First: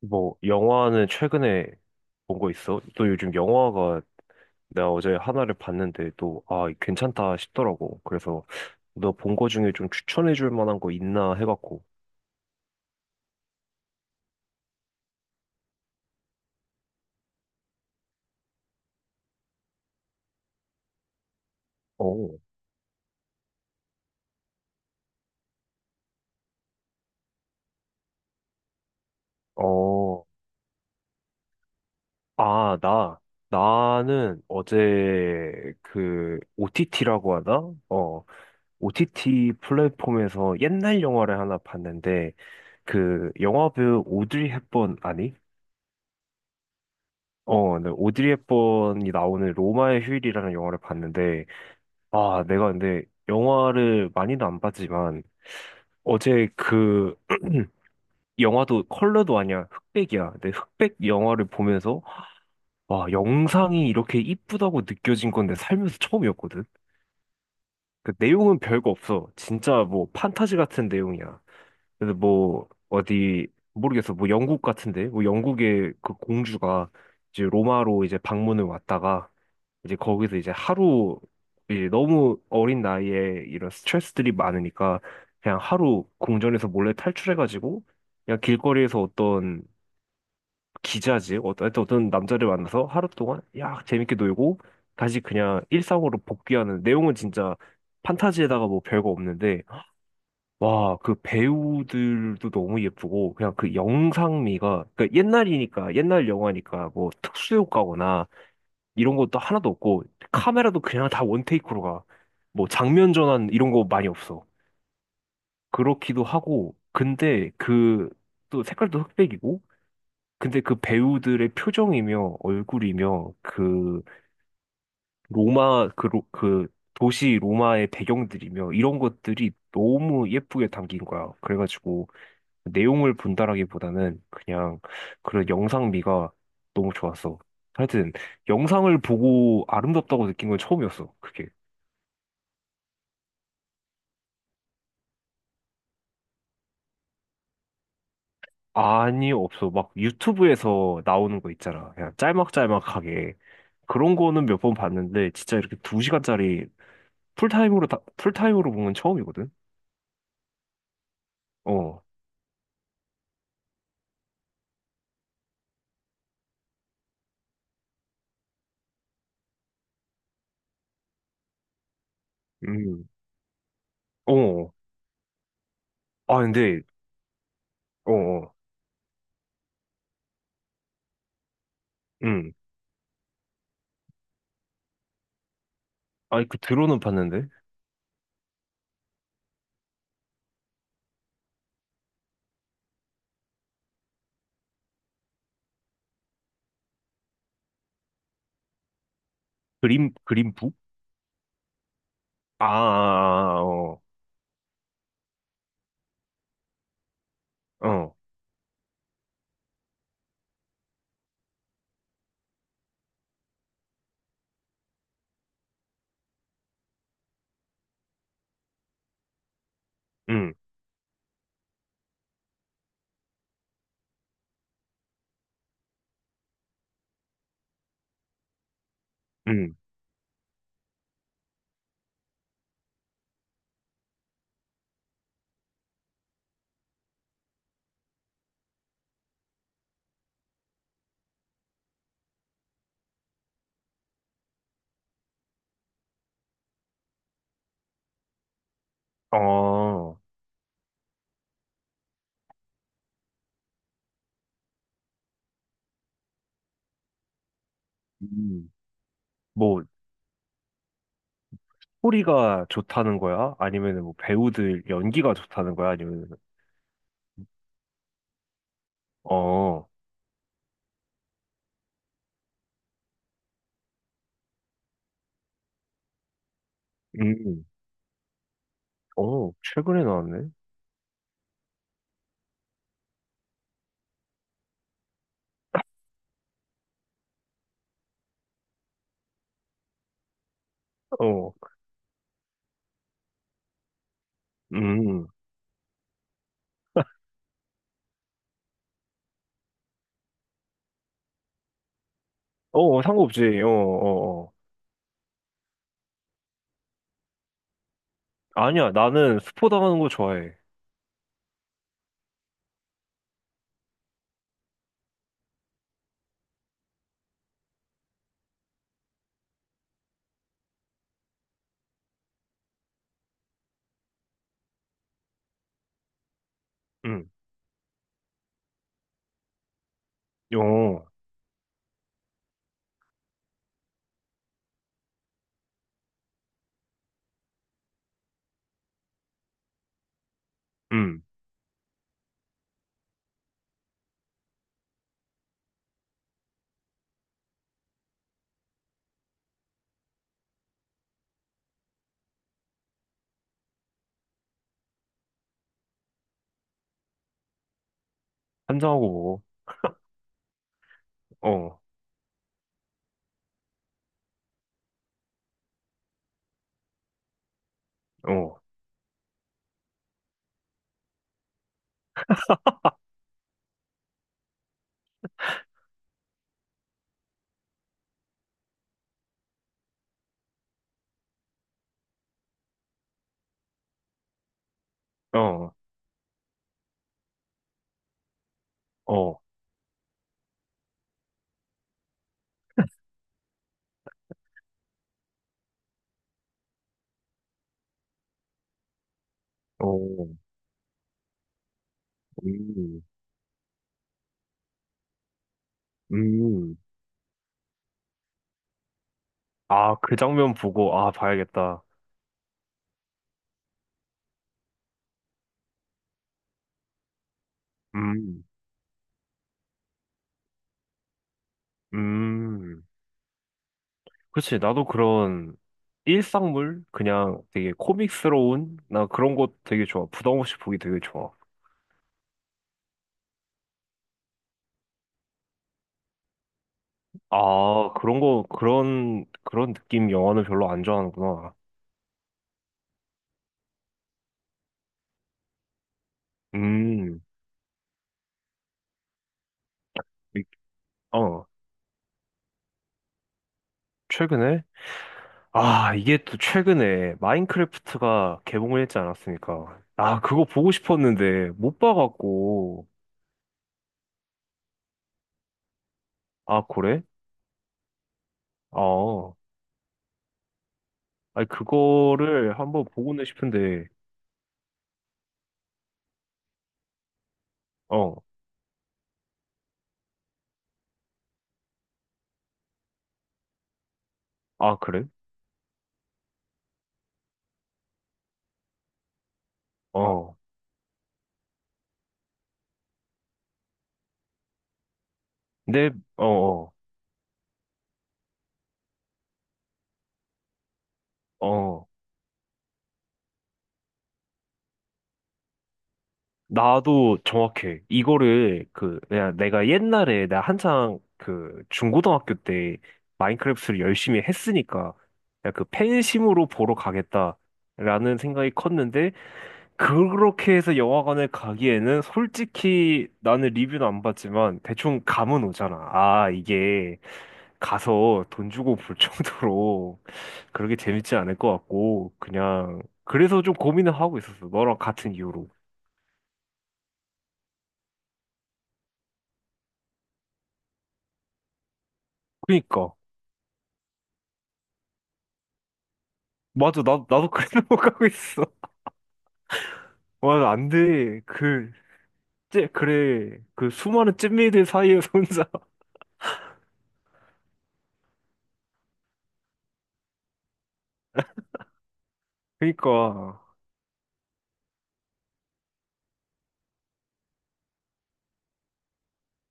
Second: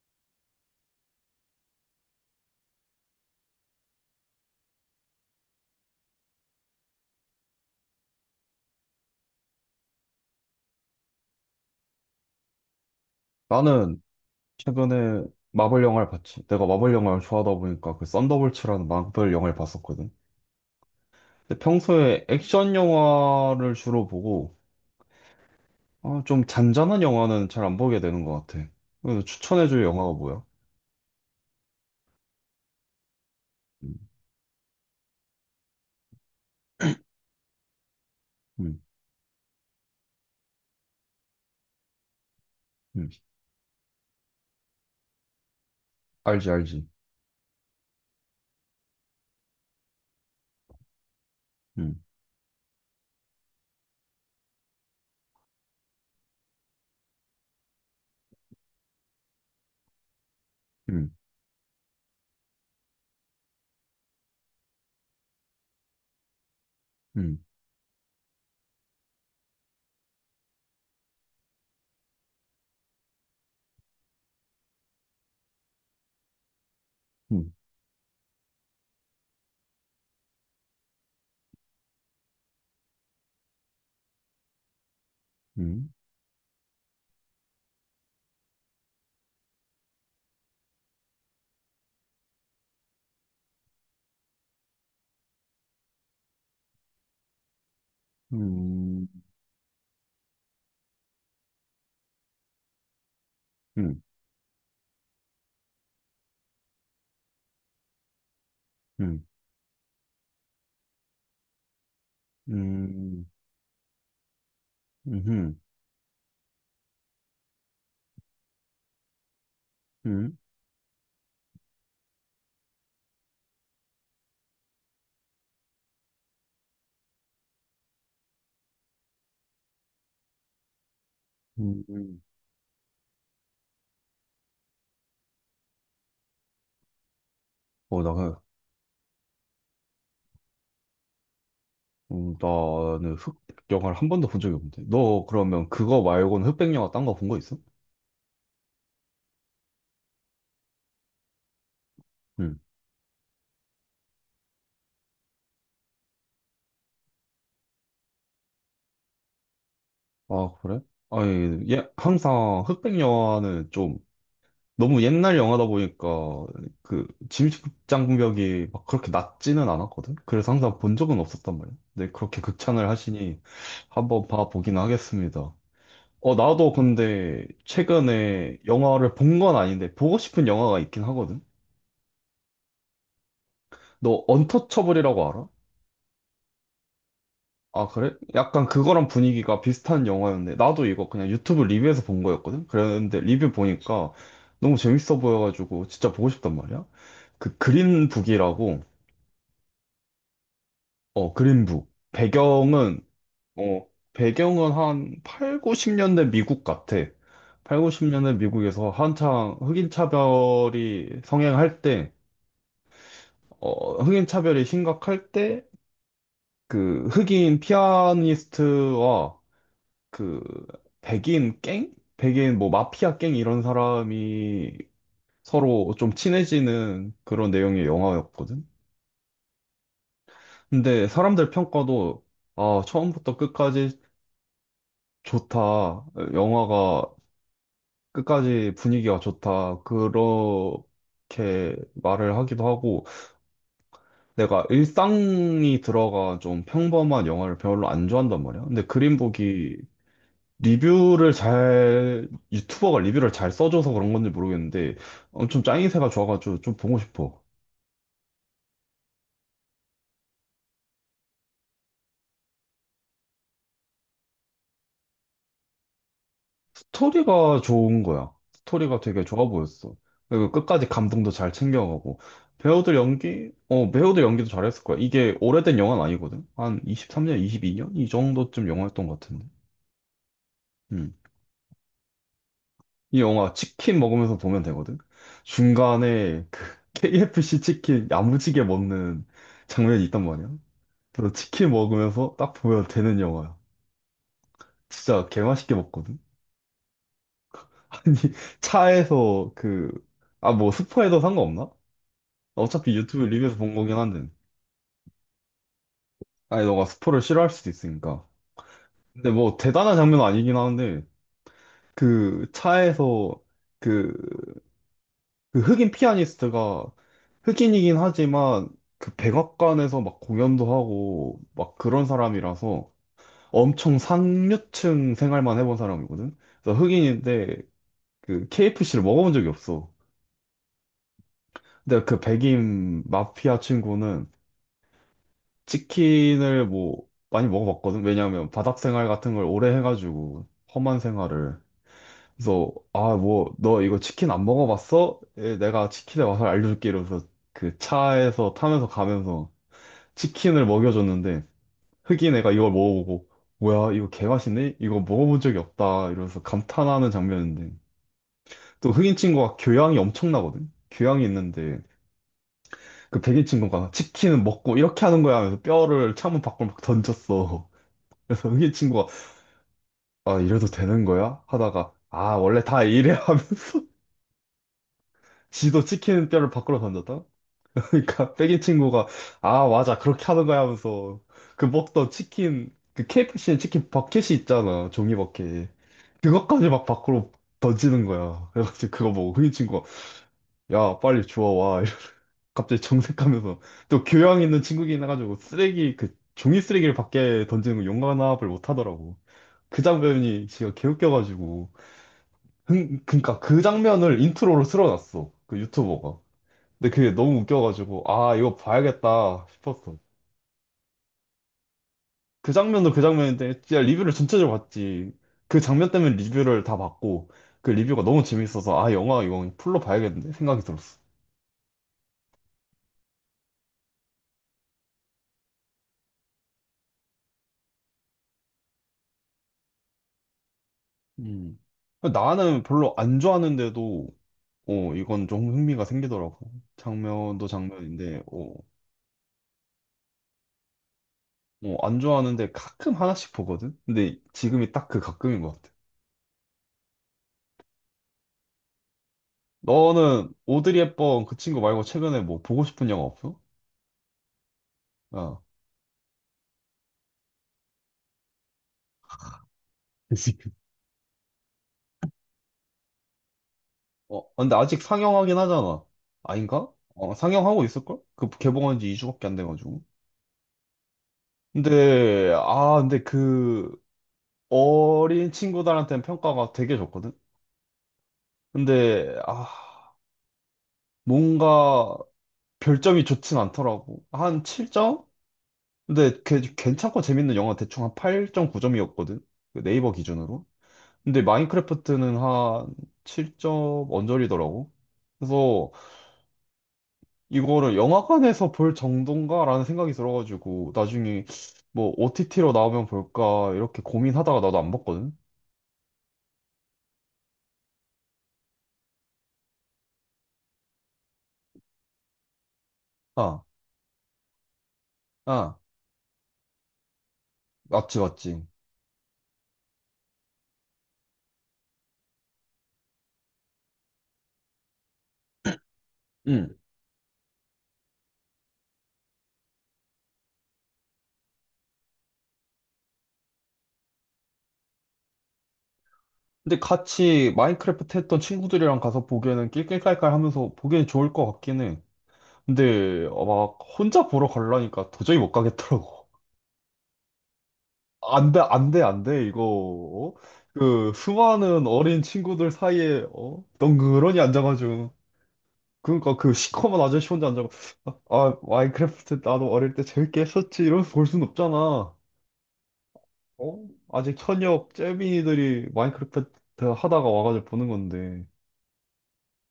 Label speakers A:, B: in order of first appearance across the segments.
A: 뭐 영화는 최근에 본 거 있어? 또 요즘 영화가 내가 어제 하나를 봤는데 또 아, 괜찮다 싶더라고. 그래서 너 본 거 중에 좀 추천해 줄 만한 거 있나 해갖고.
B: 나는 최근에 마블 영화를 봤지. 내가 마블 영화를 좋아하다 보니까 그 썬더볼츠라는 마블 영화를 봤었거든. 근데 평소에
A: 어.
B: 액션 영화를 주로 보고 아, 좀 잔잔한 영화는 잘 안 보게 되는 것 같아. 그래서 추천해줄 영화가
A: 어.
B: 뭐야?
A: 아, 나
B: 음,
A: 나는 어제 그 OTT라고 하나? 어.
B: 음,
A: OTT 플랫폼에서 옛날 영화를 하나 봤는데
B: 음.
A: 그 영화배우 오드리 헵번 아니?
B: 알지, 알지.
A: 어, 네, 오드리 헵번이 나오는 로마의 휴일이라는 영화를 봤는데,
B: 음,
A: 아, 내가 근데 영화를 많이는 안 봤지만 어제 그 영화도 컬러도 아니야. 흑백이야. 근데 흑백
B: 음,
A: 영화를 보면서 와, 영상이 이렇게 이쁘다고 느껴진 건데 살면서 처음이었거든.
B: 음,
A: 그 내용은 별거 없어. 진짜 뭐 판타지 같은 내용이야. 근데 뭐 어디 모르겠어. 뭐 영국 같은데. 뭐 영국의 그 공주가 이제
B: 음,
A: 로마로 이제 방문을 왔다가 이제 거기서 이제 하루, 이제 너무 어린 나이에 이런 스트레스들이 많으니까 그냥
B: 음,
A: 하루 궁전에서 몰래 탈출해가지고 그냥 길거리에서 어떤 기자지 어떤 하여튼 어떤 남자를 만나서 하루 동안 야 재밌게 놀고 다시 그냥 일상으로 복귀하는 내용은 진짜 판타지에다가 뭐
B: 음,
A: 별거 없는데 와, 그 배우들도 너무 예쁘고 그냥 그
B: 음,
A: 영상미가 그러니까 옛날이니까 옛날 영화니까 뭐 특수 효과거나
B: 음,
A: 이런
B: 음,
A: 것도 하나도 없고 카메라도 그냥 다 원테이크로 가. 뭐 장면
B: 음,
A: 전환 이런 거 많이 없어. 그렇기도 하고 근데 그 또 색깔도 흑백이고
B: 음,
A: 근데 그 배우들의 표정이며 얼굴이며 그 로마 그, 그 도시 로마의 배경들이며 이런 것들이 너무 예쁘게 담긴 거야.
B: 음,
A: 그래가지고
B: 음.
A: 내용을 본다라기보다는 그냥 그런 영상미가 너무 좋았어.
B: 어,
A: 하여튼
B: 나
A: 영상을 보고 아름답다고 느낀 건 처음이었어. 그게.
B: 나는 흑백영화를 한 번도 본 적이 없는데. 너 그러면 그거 말고는 흑백영화 딴 거 본 거 있어?
A: 아니, 없어. 막 유튜브에서 나오는 거 있잖아. 그냥
B: 응.
A: 짤막짤막하게. 그런 거는 몇 번 봤는데, 진짜 이렇게 두 시간짜리 풀타임으로, 다, 풀타임으로 본 건 처음이거든?
B: 아, 그래? 아니, 예,
A: 어,
B: 항상 흑백영화는 좀 너무 옛날 영화다 보니까 그 진입장벽이 막 그렇게 낮지는 않았거든? 그래서 항상 본 적은 없었단 말이야. 근데 그렇게 극찬을
A: 음,
B: 하시니 한번
A: 어.
B: 봐보긴 하겠습니다. 어,
A: 아,
B: 나도
A: 근데,
B: 근데
A: 어, 어,
B: 최근에 영화를 본 건 아닌데 보고 싶은 영화가 있긴 하거든?
A: 음.
B: 너 언터처블이라고 알아?
A: 아니, 그 드론은 봤는데?
B: 아, 그래? 약간 그거랑 분위기가 비슷한 영화였네. 나도 이거 그냥 유튜브 리뷰에서 본 거였거든? 그랬는데 리뷰 보니까 너무 재밌어 보여가지고 진짜 보고 싶단 말이야? 그 그린북이라고,
A: 그림북?
B: 어, 그린북.
A: 아, 아, 아,
B: 어,
A: 아, 어,
B: 배경은 한 8, 90년대 미국 같아. 8,
A: 어,
B: 90년대 미국에서 한창 흑인 차별이 성행할 때, 어, 흑인 차별이 심각할 때, 그 흑인 피아니스트와 그
A: 음,
B: 백인 갱? 백인 뭐 마피아 갱 이런 사람이 서로 좀 친해지는 그런 내용의 영화였거든.
A: 음,
B: 근데 사람들 평가도 아, 처음부터 끝까지 좋다. 영화가 끝까지 분위기가 좋다. 그렇게 말을 하기도 하고 내가 일상이 들어가 좀 평범한 영화를 별로 안 좋아한단 말이야. 근데 그린북이
A: 어,
B: 리뷰를 잘, 유튜버가 리뷰를 잘 써줘서 그런 건지 모르겠는데, 엄청 짱이세가 좋아가지고 좀 보고 싶어.
A: 음. 뭐, 소리가 좋다는 거야? 아니면은 뭐 배우들 연기가 좋다는 거야? 아니면,
B: 스토리가 좋은 거야. 스토리가 되게 좋아
A: 어,
B: 보였어. 그리고 끝까지 감동도 잘 챙겨가고. 배우들 연기? 어, 배우들 연기도 잘했을 거야. 이게 오래된 영화는 아니거든? 한 23년,
A: 음.
B: 22년? 이 정도쯤 영화였던 것 같은데.
A: 어, 최근에 나왔네?
B: 음. 이 영화 치킨 먹으면서 보면 되거든? 중간에 그 KFC 치킨 야무지게 먹는 장면이 있단 말이야. 그래서
A: 어,
B: 치킨 먹으면서 딱 보면 되는 영화야.
A: 음.
B: 진짜 개맛있게 먹거든? 아니, 차에서 그, 아, 뭐, 스포해도 상관없나? 어차피
A: 어, 어,
B: 유튜브 리뷰에서
A: 상관없지. 어,
B: 본 거긴 한데.
A: 어, 어.
B: 아니, 너가 스포를 싫어할 수도 있으니까.
A: 아니야,
B: 근데
A: 나는
B: 뭐,
A: 스포
B: 대단한
A: 당하는 거
B: 장면은 아니긴
A: 좋아해.
B: 하는데, 그, 차에서 그, 그 흑인 피아니스트가 흑인이긴 하지만, 그 백악관에서 막 공연도 하고, 막 그런 사람이라서 엄청 상류층 생활만 해본 사람이거든? 그래서
A: 음,
B: 흑인인데 그 KFC를 먹어본 적이 없어.
A: 어,
B: 근데 그 백인 마피아 친구는 치킨을 뭐 많이 먹어봤거든. 왜냐하면 바닥 생활 같은 걸 오래 해가지고 험한
A: 음.
B: 생활을. 그래서 아 뭐 너 이거 치킨 안 먹어봤어? 예, 내가 치킨의 맛을 알려줄게 이러면서 그 차에서 타면서 가면서 치킨을 먹여줬는데 흑인 애가 이걸 먹어보고 뭐야 이거 개맛있네? 이거 먹어본 적이 없다 이러면서 감탄하는 장면인데 또 흑인
A: 한잔하고
B: 친구가 교양이 엄청나거든. 교양이 있는데
A: 먹어.
B: 그 백인 친구가 치킨은 먹고 이렇게 하는 거야 하면서 뼈를 창문 밖으로 막 던졌어.
A: 어,
B: 그래서
A: 어,
B: 흑인 친구가 아 이래도 되는 거야? 하다가 아 원래 다 이래 하면서 지도 치킨 뼈를 밖으로 던졌다? 그러니까 백인 친구가 아 맞아 그렇게 하는 거야 하면서 그 먹던 치킨 그 KFC 치킨 버켓이 있잖아 종이 버켓
A: 어,
B: 그것까지 막 밖으로 던지는 거야. 그래가지고 그거 보고
A: 어,
B: 흑인 친구가 야 빨리 주워 와 갑자기 정색하면서 또 교양 있는 친구긴 해가지고 쓰레기 그 종이 쓰레기를 밖에 던지는 거 용납을 못 하더라고. 그
A: 어,
B: 장면이 진짜 개웃겨가지고
A: 음,
B: 그러니까 그 장면을 인트로로 틀어놨어 그 유튜버가.
A: 음.
B: 근데 그게 너무 웃겨가지고 아 이거 봐야겠다
A: 아,
B: 싶었어.
A: 그 장면 보고, 아, 봐야겠다.
B: 그 장면도 그 장면인데 진짜 리뷰를 전체적으로 봤지. 그 장면 때문에 리뷰를 다 봤고 그 리뷰가 너무
A: 음,
B: 재밌어서 아 영화 이건 풀로 봐야겠는데 생각이 들었어.
A: 음. 그치, 나도 그런 일상물? 그냥 되게 코믹스러운? 나 그런 거 되게 좋아. 부담 없이 보기 되게 좋아.
B: 음. 나는 별로 안 좋아하는데도 어, 이건 좀 흥미가 생기더라고. 장면도
A: 아, 그런
B: 장면인데,
A: 거, 그런, 그런 느낌 영화는 별로 안 좋아하는구나.
B: 안 좋아하는데 가끔 하나씩 보거든? 근데 지금이 딱 그 가끔인 것 같아.
A: 음,
B: 너는
A: 이-
B: 오드리 헵번 그
A: 어,
B: 친구 말고 최근에 뭐 보고 싶은 영화 없어?
A: 최근에?
B: 어.
A: 아, 이게 또 최근에 마인크래프트가 개봉을 했지 않았습니까? 아, 그거 보고 싶었는데 못 봐갖고.
B: 어, 아, 근데 아직 상영하긴 하잖아.
A: 아,
B: 아닌가?
A: 그래?
B: 어, 상영하고 있을걸? 그 개봉한 지 2주밖에 안
A: 어,
B: 돼가지고.
A: 아니, 그거를 한번
B: 근데
A: 보고는
B: 그
A: 싶은데,
B: 어린 친구들한테는 평가가 되게 좋거든?
A: 어,
B: 근데, 뭔가 별점이 좋진 않더라고. 한
A: 아,
B: 7점?
A: 그래?
B: 근데 괜찮고 재밌는 영화 대충 한 8.9점이었거든. 네이버
A: 어,
B: 기준으로. 근데 마인크래프트는 한 7점 언저리더라고. 그래서
A: 근데, 어, 어,
B: 이거를 영화관에서 볼 정도인가라는 생각이 들어가지고 나중에
A: 어.
B: 뭐 OTT로 나오면 볼까 이렇게 고민하다가 나도 안 봤거든.
A: 나도 정확해. 이거를 그 내가 옛날에 내가 한창 그 중고등학교 때
B: 아,
A: 마인크래프트를 열심히 했으니까 그
B: 아,
A: 그 팬심으로 보러
B: 맞지,
A: 가겠다라는
B: 맞지.
A: 생각이 컸는데 그렇게 해서 영화관을 가기에는 솔직히 나는 리뷰는 안 봤지만 대충 감은 오잖아. 아,
B: 응.
A: 이게 가서 돈 주고 볼 정도로 그렇게 재밌지 않을 것 같고 그냥 그래서 좀 고민을 하고 있었어. 너랑 같은 이유로.
B: 근데 같이 마인크래프트 했던 친구들이랑 가서 보기에는 낄낄깔깔 하면서 보기엔 좋을 것 같긴 해.
A: 그니까.
B: 근데 어, 막 혼자 보러 가려니까 도저히 못 가겠더라고.
A: 맞아, 나도 그래 생못가 고
B: 안 돼,
A: 있어.
B: 안 돼, 안 돼, 이거. 어?
A: 맞아, 안
B: 그
A: 돼.
B: 수많은
A: 그,
B: 어린 친구들
A: 찌,
B: 사이에
A: 그래.
B: 어?
A: 그 수많은
B: 덩그러니
A: 찐밀들
B: 앉아가지고
A: 사이에서 혼자.
B: 그러니까 그 시커먼 아저씨 혼자 앉아가 아 마인크래프트 나도 어릴 때 재밌게 했었지 이러면서 볼 순 없잖아.
A: 그니까.
B: 어? 아직 현역 잼민이들이 마인크래프트 하다가 와가지고 보는 건데.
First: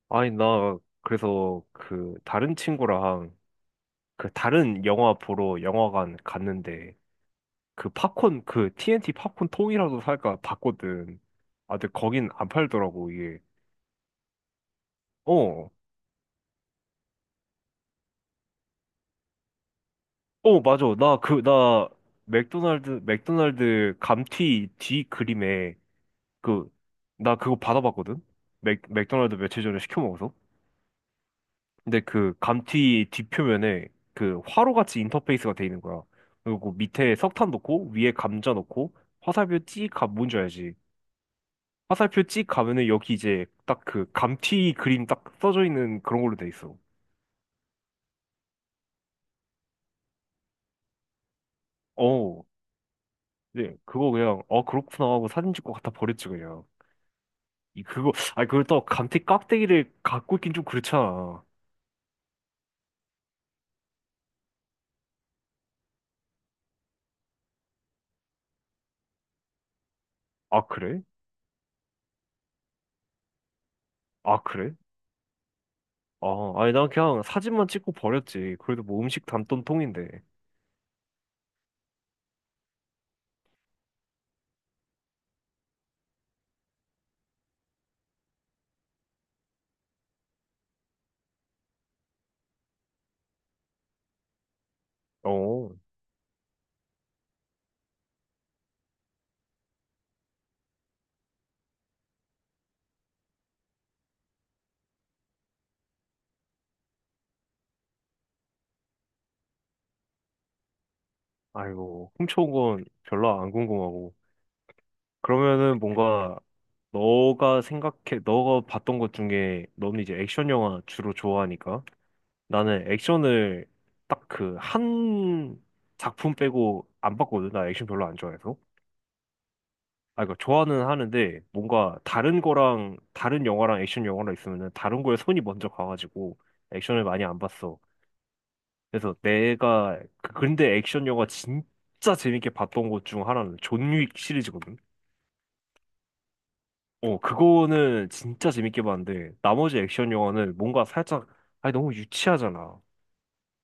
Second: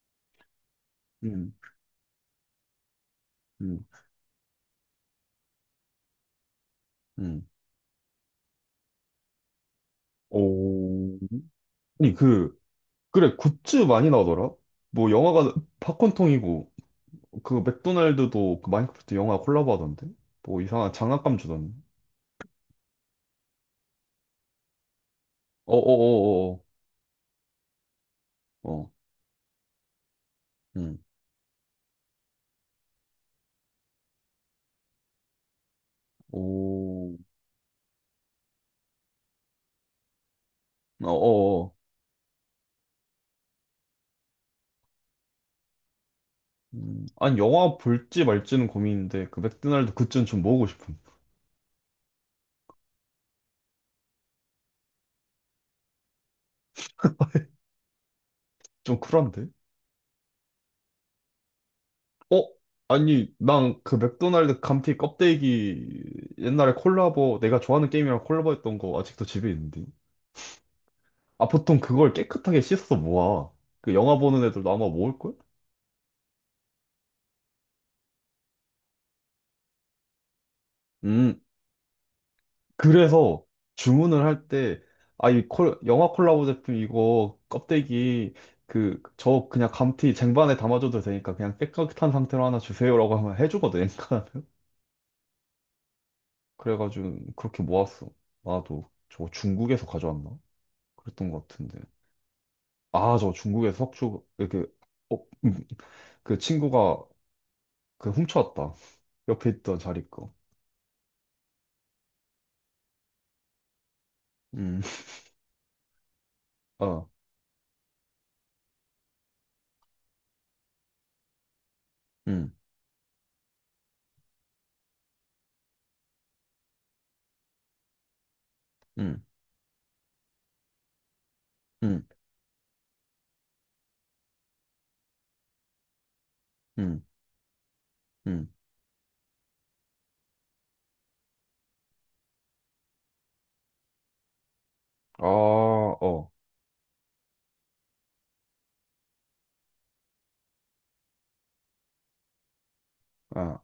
A: 아니, 나,
B: 음,
A: 그래서 그, 다른 친구랑
B: 음,
A: 그, 다른 영화 보러 영화관 갔는데,
B: 음.
A: 그 팝콘, 그 TNT 팝콘 통이라도 살까
B: 오.
A: 봤거든. 아, 근데
B: 아니
A: 거긴 안
B: 그
A: 팔더라고,
B: 그래
A: 이게.
B: 굿즈 많이 나오더라. 뭐 영화가
A: 어,
B: 팝콘통이고. 그 맥도날드도 그 마인크래프트 영화 콜라보 하던데? 뭐
A: 어, 맞아.
B: 이상한
A: 나
B: 장난감
A: 그,
B: 주던데?
A: 나 맥도날드 감튀 뒤 그림에
B: 어어어어어.
A: 그, 나 그거 받아봤거든?
B: 어.
A: 맥도날드 며칠 전에 시켜 먹어서.
B: 음.
A: 근데 그 감튀 뒷표면에 그 화로같이 인터페이스가 돼 있는 거야. 그리고 그 밑에
B: 오.
A: 석탄 넣고, 위에 감자 넣고, 화살표 찍 가면 뭔지 알지?
B: 어어어.
A: 화살표 찍 가면은 여기 이제 딱 그 감튀 그림 딱 써져 있는 그런 걸로 돼 있어.
B: 음. 아니 영화 볼지 말지는 고민인데 그 맥도날드 굿즈는 좀 먹고 싶음.
A: 어, 네, 그거 그냥, 어, 그렇구나 하고 사진 찍고 갖다 버렸지, 그냥. 이, 그거, 아니, 그걸 또
B: 좀
A: 감튀
B: 쿨한데?
A: 깍대기를 갖고 있긴 좀 그렇잖아.
B: 어? 아니 난 그 맥도날드 감튀 껍데기 옛날에 콜라보 내가 좋아하는 게임이랑 콜라보했던 거 아직도 집에 있는데.
A: 아, 그래?
B: 아 보통 그걸 깨끗하게 씻어서 모아. 그 영화
A: 아,
B: 보는 애들도
A: 그래?
B: 아마 모을걸?
A: 아, 아니, 난 그냥 사진만 찍고 버렸지. 그래도 뭐 음식 담던 통인데.
B: 음. 그래서 주문을 할 때, 아, 이 콜, 영화 콜라보 제품 이거 껍데기, 그, 저 그냥 감튀 쟁반에 담아줘도 되니까 그냥 깨끗한 상태로 하나 주세요라고 하면 해주거든, 그러니까.
A: 어,
B: 그래가지고 그렇게 모았어. 나도 저 중국에서 가져왔나? 그랬던 것 같은데. 아, 저 중국에서 석주, 이렇게, 어, 음, 그 친구가 그 훔쳐왔다. 옆에 있던 자리 거.
A: 아이고, 훔쳐온 건 별로 안 궁금하고.
B: 음,
A: 그러면은 뭔가,
B: 어,
A: 너가 생각해, 너가 봤던 것 중에, 너는 이제 액션 영화 주로 좋아하니까.
B: 음,
A: 나는 액션을 딱 그 한 작품 빼고 안 봤거든. 나 액션 별로 안 좋아해서.
B: 음,
A: 아, 그러니까 좋아는 하는데, 뭔가
B: 음,
A: 다른 거랑, 다른 영화랑 액션 영화랑 있으면은 다른 거에 손이 먼저 가가지고,
B: 음,
A: 액션을 많이 안 봤어.
B: 음.
A: 그래서 내가 근데 액션 영화 진짜 재밌게 봤던 것 중 하나는 존 윅 시리즈거든.
B: 아, 어,
A: 어, 그거는 진짜 재밌게 봤는데 나머지 액션 영화는 뭔가 살짝 아니 너무 유치하잖아.
B: 아.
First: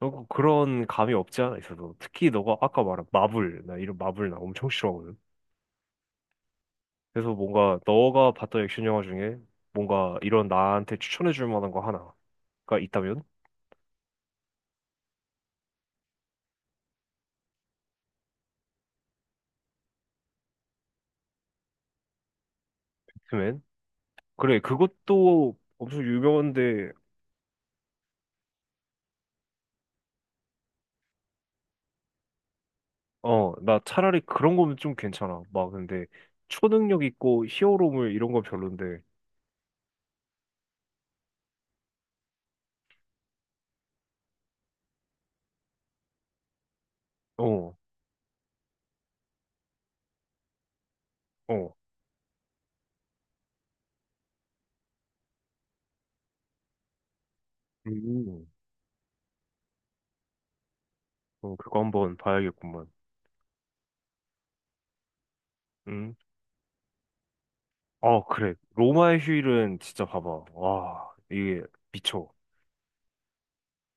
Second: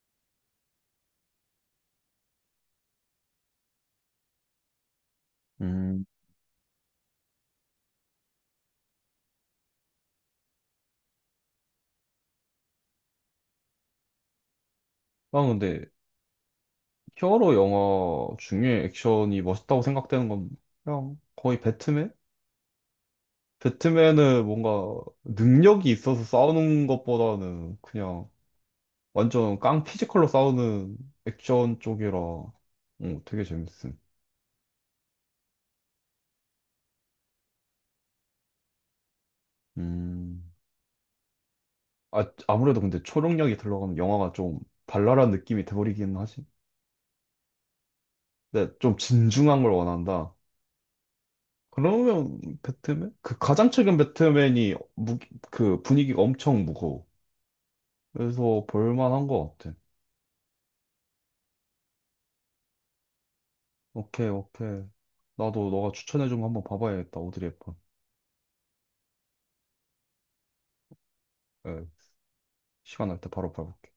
A: 너무 그런 감이 없지 않아 있어서 특히 너가 아까 말한 마블 나 이런 마블 나 엄청 싫어하거든.
B: 음.
A: 그래서 뭔가 너가 봤던 액션 영화 중에 뭔가 이런 나한테 추천해 줄 만한 거 하나가 있다면?
B: 난 근데 히어로 영화 중에 액션이 멋있다고 생각되는 건 그냥 거의 배트맨?
A: 그러면
B: 배트맨은
A: 그래
B: 뭔가
A: 그것도
B: 능력이
A: 엄청
B: 있어서 싸우는
A: 유명한데
B: 것보다는 그냥 완전 깡 피지컬로 싸우는 액션 쪽이라 어, 되게
A: 어, 나
B: 재밌음.
A: 차라리 그런 거면 좀 괜찮아. 막 근데 초능력 있고 히어로물 이런 건 별론데.
B: 음. 아, 아무래도 근데 초능력이 들어가면 영화가 좀 발랄한 느낌이 돼버리긴 하지.
A: 어,
B: 근데 좀 진중한 걸 원한다.
A: 어.
B: 그러면 배트맨? 그 가장 최근 배트맨이 무, 그 분위기가 엄청 무거워.
A: 음.
B: 그래서 볼만한 것 같아.
A: 어, 그거 한번 봐야겠구만.
B: 오케이, 오케이. 나도 너가
A: 음.
B: 추천해준 거 한번 봐봐야겠다. 오드리 헵번.
A: 아, 그래. 로마의 휴일은 진짜 봐봐. 와, 이게
B: 예,
A: 미쳐.
B: 시간 날 때 바로 봐볼게.